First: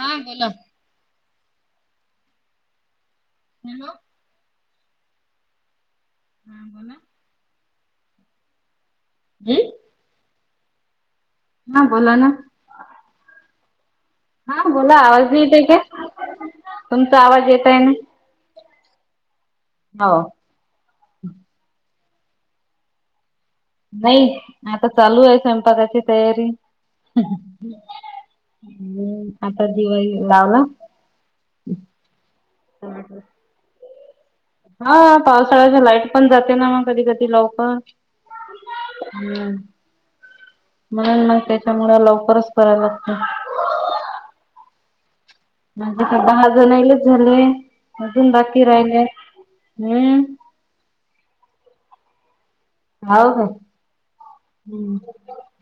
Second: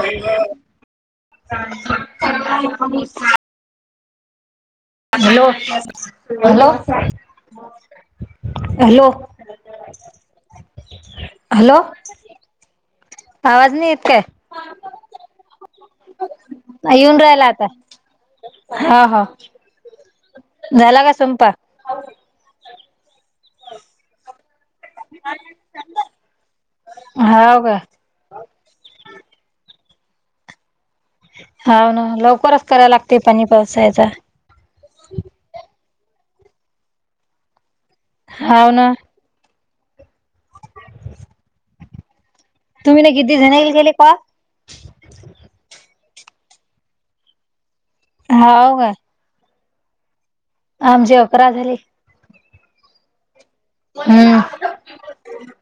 हा बोला hello. Hello hello hello हम् हॅलो हा बोला ना. आवाज नाही येत. काय? हा बोला आवाज नाही येते का? तुमचा येऊन राहिला आवाज आता. येतय ना. हा हा. हो. झाला का संपा नाही. आता चालू आहे स्वयंपाकाची तयारी. हाव का हम् आता दिवाळी लाव ना. हा ना लवकरच करायं लागते पाणी पावसायचं हां पावसाळ्याच्या लाईट पण जाते ना मग कधी कधी लवकर होव ना. हम्म म्हणून ना त्याच्यामुळे लवकरचं तुम्ही ना किती जना ईल केले पा माझं दहा जणलाच झाले अजून बाकी हाव का राहिले. हम् आमचे अकरा झाली हो हो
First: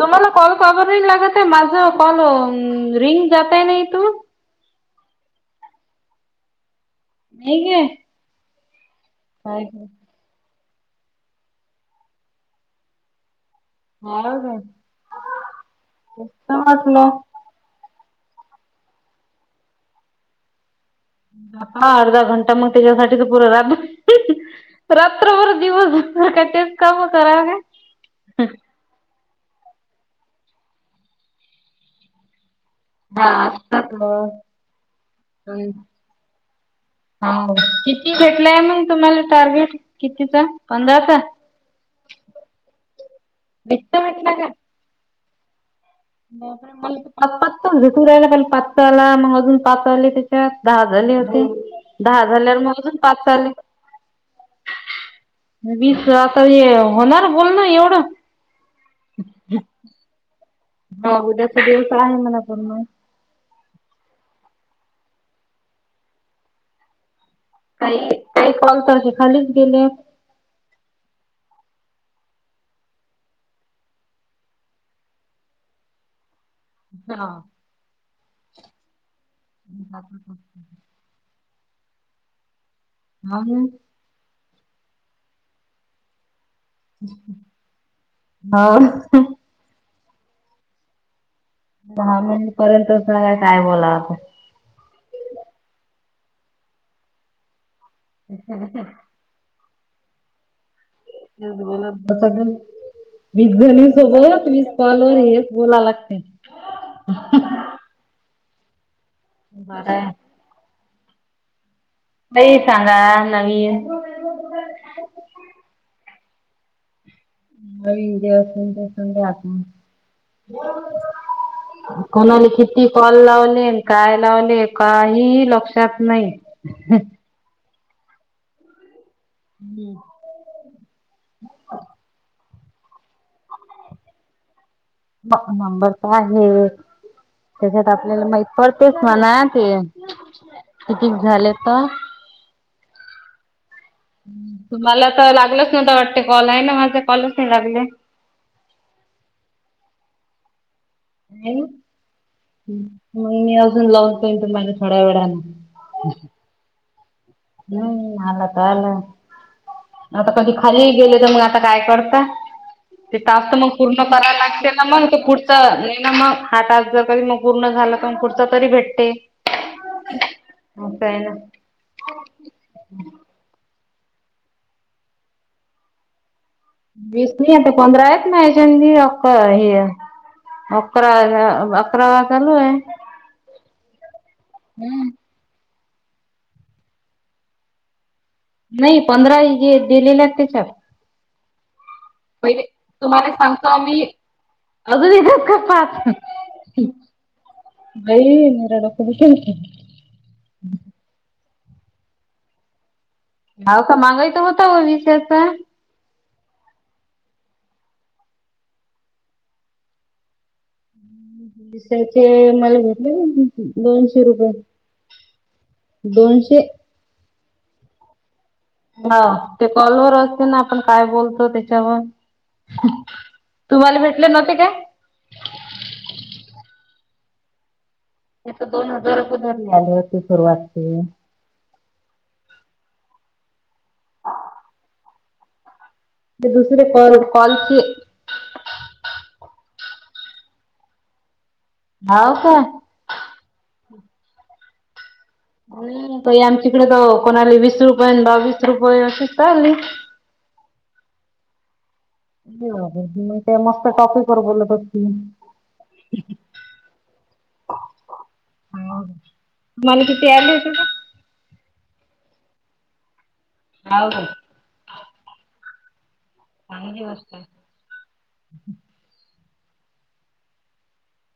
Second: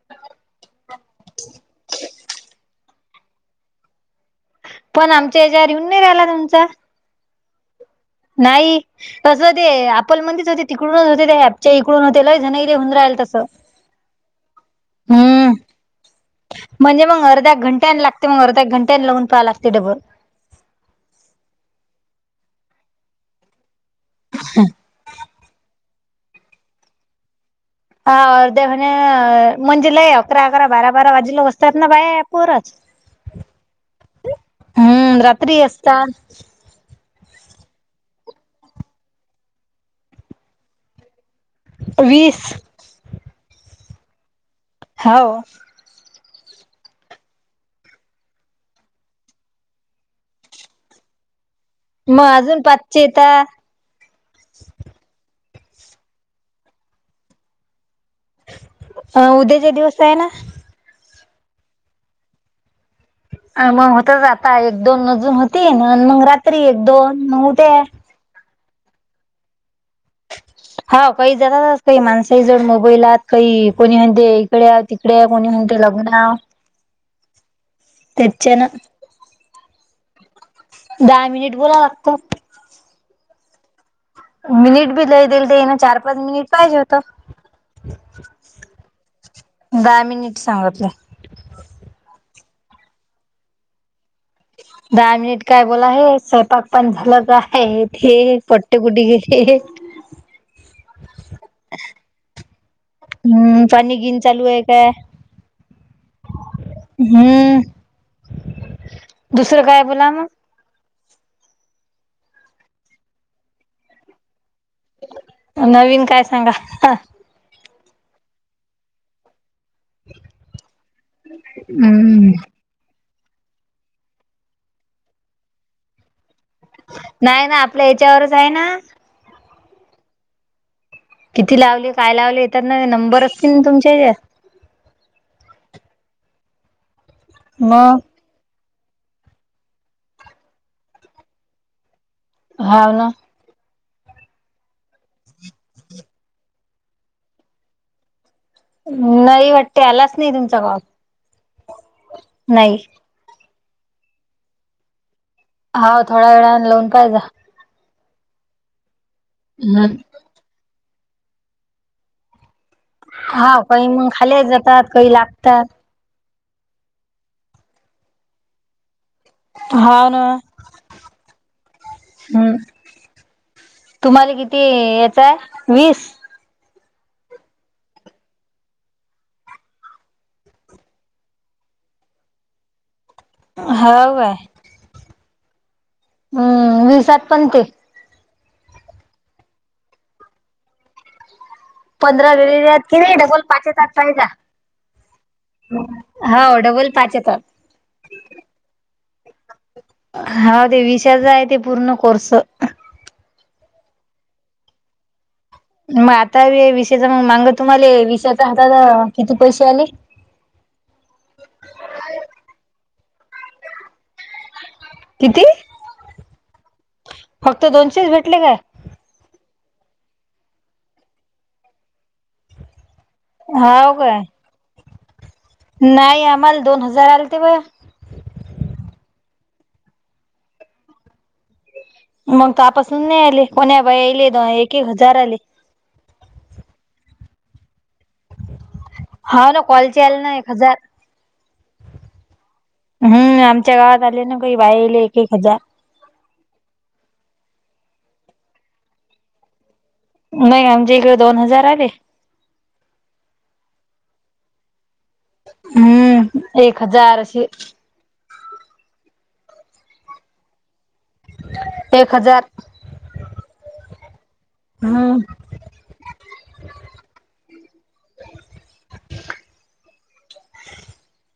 तुम्हाला कॉल का बरं लागत माझ कॉल रिंग जातंय नाही तू पण आमच्या ह्याच्यावर येऊन नाही राहिला. तुमचा नई ग नाही तसं ते आपलं म्हणच होते. तिकडूनच होते. त्या हॅपच्या इकडून होते लही जणईले होऊन राहिल तसं हो का? हम्म तेच तर म्हणजे म्हटलं. मग अर्ध्या घंट्या लागत. ते मग अर्धा एक घंट्या लावून पहाला लागतयं डबं हां अर्धा घंटा मग त्याच्यासाठी त पुरं राब रात्रभर दिवसभर कायं तेच काम करावी हा अर्धे म्हणे म्हणजे लय अकरा अकरा बारा बारा वाजेला अससतात ना बाय ॲपवर हां असतात म हम्म रात्री हम् असतात ह किती भेटलाय मग तुम्हाला टार्गेट कितीचा पंधराचा वीस भ म्हंटला का? हो म पाच झू राहिला पाच आला. मग अजून पाच आले त्याच्यात दहा हजार हो दहा मग अजून झाल्याून पाचचे पाच ले. येतात वीस आता हे होणार? बोल ना एवढं अं उद्याचे दिवस आहे. ना हा उद्याचा दिवस आहे मला पण, मग अ मग होतच आता एक दोन अजून होती. ना मग रात्री एक दोन मग उद्या. काही काही कॉलते खालीच गेले. हा काही जातात. काही माणसाही जण मोबाईलत काही कोणी म्हणते इकडे तिकडे कोणी म्ह ते लग्नं हां त्यांच्या ना दहा मिनिट बोला लागतं हां म मिनिट भी दई देईल देना चार पाच मिनिटं पाहिजे होतं ना नीट सांगतलं धा मिनिट पर्यंत स काय बोलावता दहा मिनिट काय बोला? आहे स्वयंपाक पण झालं आहे हे पटेकुट घे हे... मलासा वीस हम्म जणी पाणी गिन चालू सोबत आहे वीस काय कॉल वर हेच बोला लागते हम्म दुसरं काय? बोला मग काही सांगा नवीन नवीन काय सांगा हवी. जवसस राहाती हम्म कोणाली कती,? कल लावले काय लावले काहीही लक्षात नाही नाही ना आपल्या याच्यावरच आहे ना हम्म किती लावले काय लावले येतात ना नंबर असतील ना तुमच्या हच्यात म नंबरस आहे त्याच्यात मग आपल्याला माहि पडतेस म्हणा ते कतीक झाले तर हाव ना तु मला तर लागलच नव्हत वाटते कॉल आहे ना माझे कॉलच नाही लागले नाही वाटते आलाच नाही तुमचा काॉप मग मी अजून लावून पन तुमला थोड्या वेळने होा थोड्या वेळा लोन पाहिज हम् नला तलं हम् खाली गेल तर मग आता काय करत ते तस्त हा मग काही पूर्ण कराला खाली लागते जातात ना मग काही तो पुढचा लागतात नाही ना मग हात आज जर कधी मग पूर्ण झालं पण पुढच तरी भेटते हा ना असं आहे ना. हम् तुम्हाला किती याचय वीस वीस नाही आता पंधरा आहेत नाहीच्याी अक्क हे अकरा अकरा वाज चालू आहे होव आहे हम्म विसात पण ते नाही पंधरा दिलेल्या आहेत त्याच्या पंधरा वेरीत की नाही डबल पाच त आात पाहिजा अजूनपाईरा हो डबल पाच येतात बुजे न हा ते विषाचा आहे ते पूर्ण कोर्स भााव का मागाय तर होता व विीस याचा मग आता विषेचा मग मांग तुम्हाला विषेचा हातात किती पैसे आले ह पसाचे मला भेटले दोनशे रुपये किती दोनशे फक्त दोनशेच भेटले का हा ते कॉलवर असते ना आपण काय बोलतो त्याच्यावर हो तुम्हाला काय भेटले नव्हते काय नाही आम्हाला दोन हजार आलेते बा ते तर दोन हजारपय धरले आले होते सुरुवातचे मग तपासून नाही आले कोणा बाईले दो एक एक हजार आले ते दुसरे कॉल कॉल के हा ना कॉलचे याला ना एक हजार हाव का हम्म आमच्या गावात झाले ना काी बाहेले आमच्याकडे तर कोणाली वीस रुपये बावीस रुपये अशीच चालली नाही आमच्या इकडे दोन हजार आले म ते मस्त टॉपिक वर बोलत हो हम्म एक हजारशी मन कितीरले त का एक हजार हाव का हम्म चांगली गोष्ट आहे. आअइ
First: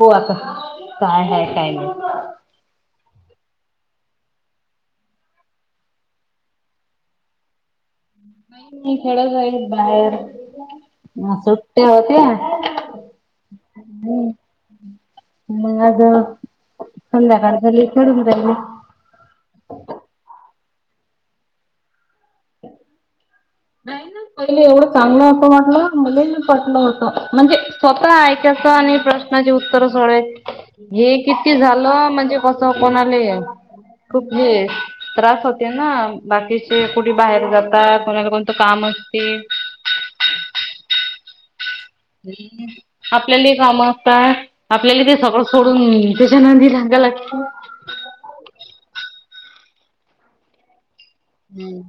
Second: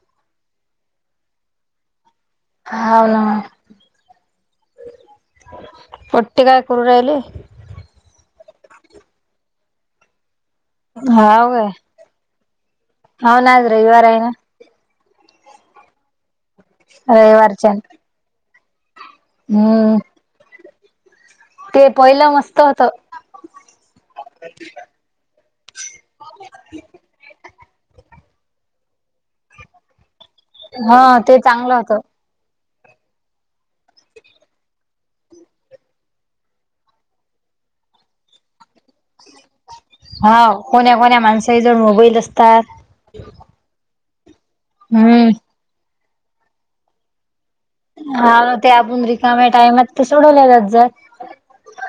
हो आता काय ह काय नाही ह होला पटते काय करू राहिले. नाही नाही खेड जाई बाहेर सुट्टे होते होन र इ वारयन मग आज संध्याकाळ झाली चडून राहिली हम् ते पहिलं मस्त होत नाही ना पहिले एवढं चांगलं होतं म्हटलं मुली पटलं होतं म्हणजे स्वतः ऐकायचं आणि प्रश्नाचे उत्तर सोड हे हा ते किती चांगलं होत झालं म्हणजे कस कोणाले आहे खूप हे त्रास होते ना बाकीचे कुठे बाहेर जाता कोणाला त काम असते हा कोण्या कोण्या माणस हम्म आपल्याला काम आपल्याला ते हम्म सगळं सोडून त्याच्यानंदी लागा लागते हा ते आपण रिकाम्या टायमात ते सोडवले जात जर हम्म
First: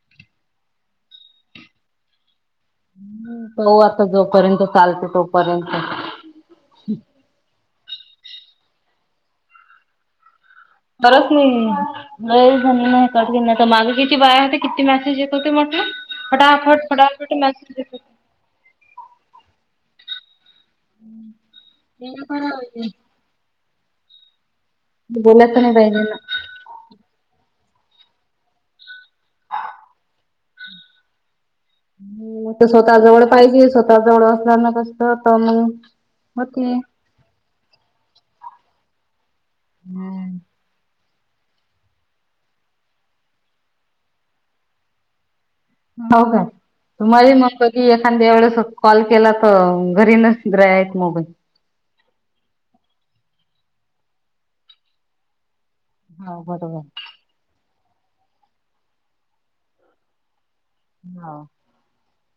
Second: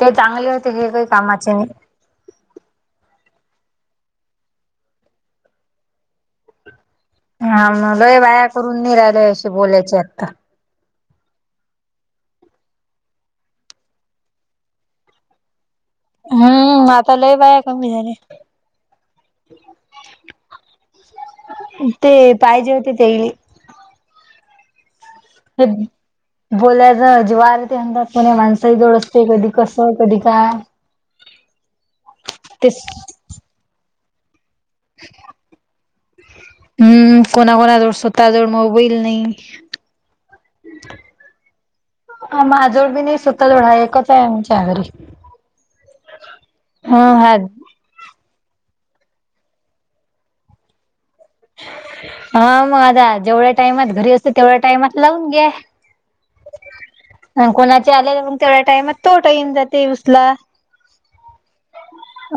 ते चांगले होते हे काही कामाचे नाही. तऊ आता जोपर्यंत चालते तोपर्यंत. हा म्हलोय वाया करून नि राहिलय अशी बोलायचे आता. बरच नाही ब झा नाही कर घ तर मागची बाया होते किती मॅसेज येत होते म. फटाफट हम्म आता फटाफट लय बाया कमी मसेेत झाल्या ते पाहिजे होते तेईल बोलायच हे नाही पाहिजे ना बोलायचं अजवाल त्यांदा कोणी माणसही जोळ असते कधी कस कधी काय? ते तेच स्वतः जवळ पाहिजे स्वतः जवळ असणार ना कस तर मग होते हम्म कोणा कोणाजव स्वतःजव मोबाईल नाही. हम्म ह माजवळ बी नाही स्वतः जवढा एकच आहेच्या घरी हो काय हा तुम्हाला हा मग कधी एखाद्या एवढचत कॉल केला तर घरी नच ग्र आहेत मोबाईल हा मग आता जेवढ्या टाइमात घरी असत तेवढ्या टाइमात लावून घ्या. हा बरोबर आल्याला मग तेवढा टाइम तो टाईम जातेसला. हा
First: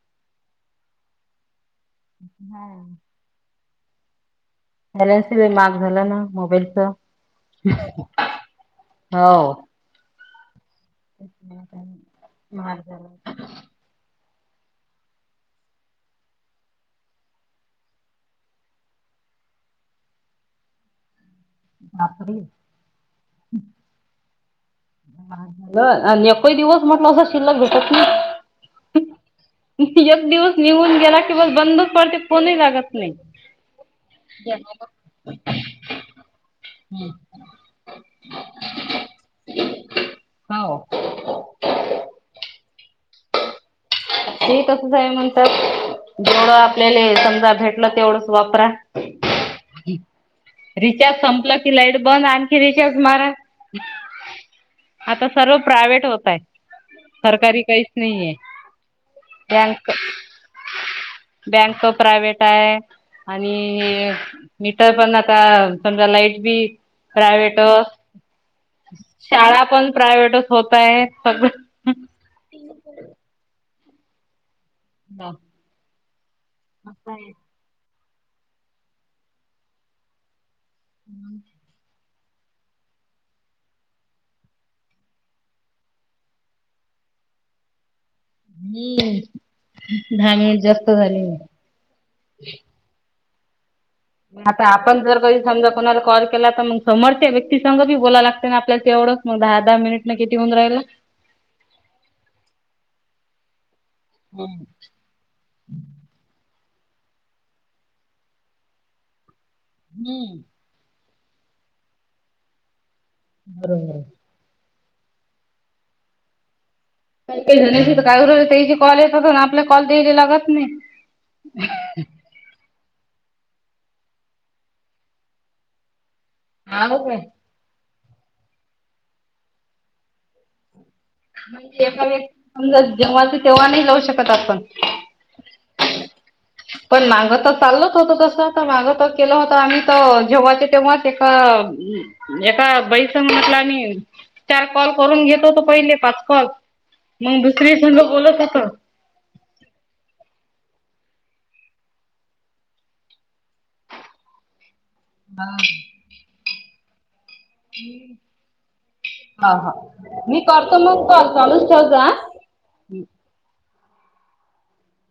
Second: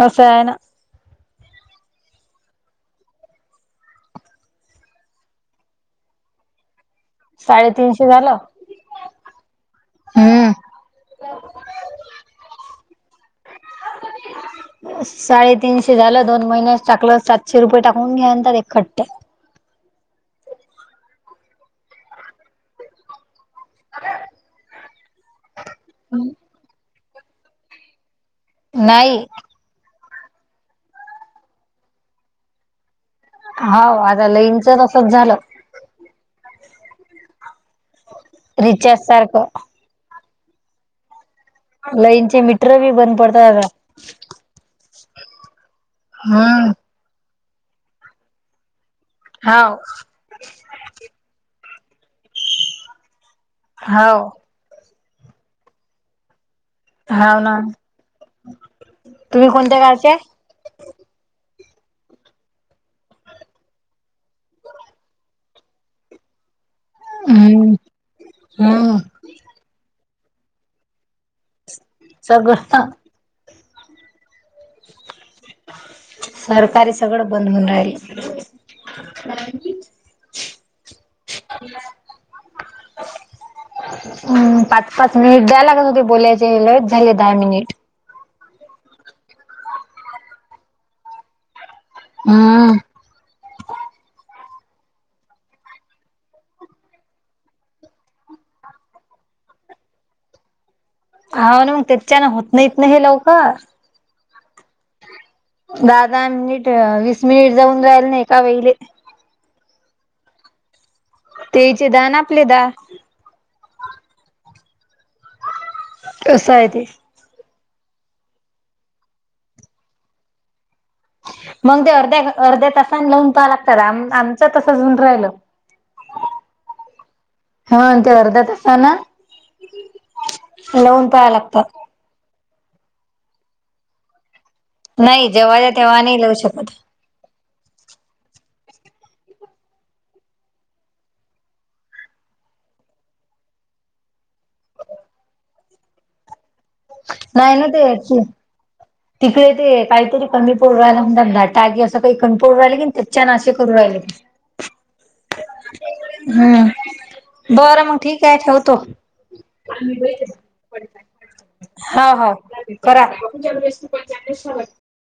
अस सेयन हम् बॅन्स मार्क झाला ना मोबाईलच साडेतीनशे झालं हो हम्म मार झाला. यतद साडेतीीनशे झालं दोन महिन्यास टाकलं सातशे रुपये टाकून घ्यांतात एकखट््ट्या [unintelligible] बापरी अ हल आणि एक दिवस म्हटलं अस शिल्लक घटत नाही. नाही एक दिवस निघून गेला कि बस बंदच पडते कोणही लागत नाही होा आता लईनचसच झालं हम्म रिचार्ज सारखं होा लईनचे मीटर बी बंद पडत बा ती तसंच आहे म्हणतात जेवढं हम्म आपल्याला समजा भेटलं तेवढंच वापरा हाव रिचार्ज संपलं कि लाईट बंद आणखी रिचार्ज मारा हो आता सर्व प्रायव्हेट होतय हाव ना सरकारी काहीच नाही आहे. तुम्ही कोणत्या गावच्या आहे? बँक प्रायवट आहे, आणि मीटर पण आता समजा लाईट बी प्रायव्ट हम्म हम्म शाळा पण प्रायव्हेटच होत आहे. सगळं सगळं हा सरकारी सगळं बंद होन राहिल. [inaudible] हम् पाच पाच मिनिट द्याय लागत होते बोलायचे ल झाले दहा मिनिट हम्म दहा मिनिट जास्त झाले. हम्म आता आपण जर कधी समजा कोणा कॉल केला तर मग समोरच्या व्यक्तीसघ बी बोला लागते ना आपल्याला ते एवढं मग दहा दहा मिनिट न किती होऊन राहिला. ह ना मग त्याच्यान होत नाहीत ना हे लवकर हम दहा दहा मिनिट वीस मिनिट जाऊन राहिल ना एका वेलेले हम्म तेचे दहा ना आपले दहा बरोबर कसा आहे ते काही काय त्याची कॉल येत होता ना आपला कॉल द्यायला लागत नाही मग ते अर्ध्या अर्ध्या तास चांगलंन प लागतात आमच तसचऊन राहिल [inaudible] हा ते अर्धा तासा ना लावून पहाय लागतात म्हणजे जव्हा समजा जेव्हाच तेव्हा नाही लावू शकत आपण नाहीय जवा चा तेवा नाही लावू शकत चालत होत तस माग त केलं होत आम्ही तर जेव्हाच्या तेव्हाच एक बैस म्हटला आणि चार कॉल करून घेतोतो पहिले पाच कॉल मग नाही ना दुसरी ते संघ बोलत होत. तिकडे ते काहीतरी कमी राहिला म्हम टागी असं काही कणपोळ राहिले की त्याचच्या नाशे करू राहिले हा हम्म बरं मग ठीक आहे ठेवतो हा हा मी करतो मग कॉल चालूच ठेव जा हा हा करा